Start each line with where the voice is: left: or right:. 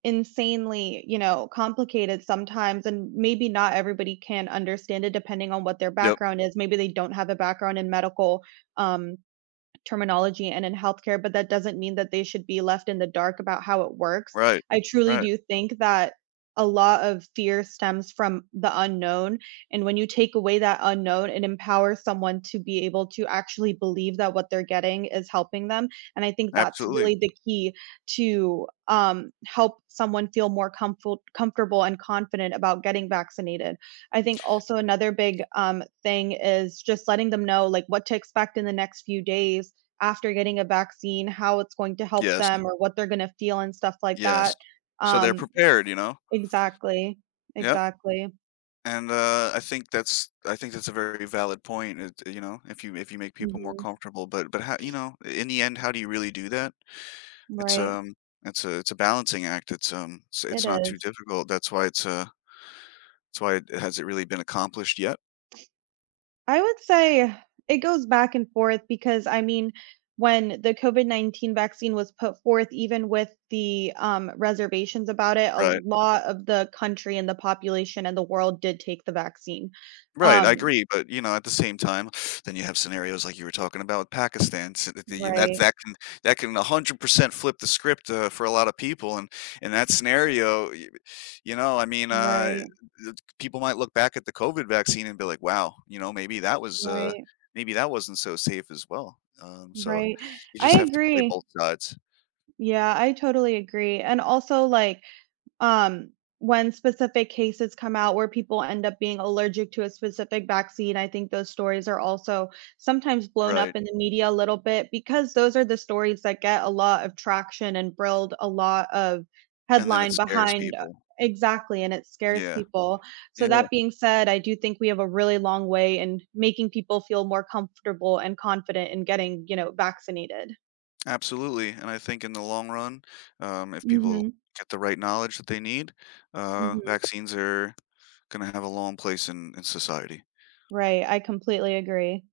right: Insanely, you know, complicated sometimes, and maybe not everybody can understand it depending on what their
left: Yup.
right: background is, maybe they don't have a background in medical, um, terminology and in healthcare, but that doesn't mean that they should be left in the dark about how it works,
left: Right,
right: I truly
left: right.
right: do think that a lot of fear stems from the unknown, and when you take away that unknown, it empowers someone to be able to actually believe that what they're getting is helping them, and I think that's
left: Absolutely.
right: really the key to, um, help someone feel more comfolt comfortable and confident about getting vaccinated, I think also another big, um, thing is just letting them know, like, what to expect in the next few days after getting a vaccine, how it's going to help
left: Yes.
right: them or what they're gonna feel and stuff like
left: Yes,
right: that,
left: so they're
right: um
left: prepared, you know?
right: exactly,
left: Yep.
right: exactly.
left: And, uh, I think that's I think that's a very valid point, uh, you know, if you if you make people more
right: Mhm.
left: comfortable, but but how, you know, in the end, how do you really do that, it's,
right: Right.
left: um, it's a it's a balancing act, it's, um,
right: It
left: it's not too
right: is.
left: difficult, that's why it's a it's why has it really been accomplished yet?
right: I would say, it goes back and forth because, I mean, when the COVID-19 vaccine was put forth, even with the, um, reservations about it, a
left: Right.
right: lot of the country and the population and the world did take the vaccine,
left: Right, I
right: um
left: agree, but you know, at the same time, then you have scenarios like you were talking about with Pakistans the and that
right: Right.
left: that can that can 100% flip the script, uh, for a lotta people, and, in that scenario, y you know, I mean, uh,
right: Right.
left: people might look back at the COVID vaccine and be like, "wow," you know, maybe that was, uh,
right: Right.
left: maybe that wasn't so safe as well, um, so
right: Right,
left: you
right: I
left: just have to play
right: agree.
left: both sides.
right: Yeah, I totally agree, and also like, um, when specific cases come out where people end up being allergic to a specific vaccine, I think those stories are also sometimes blown
left: Right.
right: up in the media a little bit, because those are the stories that get a lot of traction and build a lot of
left: And then it
right: headline
left: scares
right: behind
left: people.
right: exactly, and it scares
left: Yeah,
right: people, so
left: yeah.
right: that being said, I do think we have a really long way in making people feel more comfortable and confident in getting, you know, vaccinated.
left: Absolutely, and I think in the long run, um, if people
right: Mhm.
left: get the right knowledge that they need, uh,
right: Mhm.
left: vaccines are gonna have a long place in in society.
right: Right, I completely agree.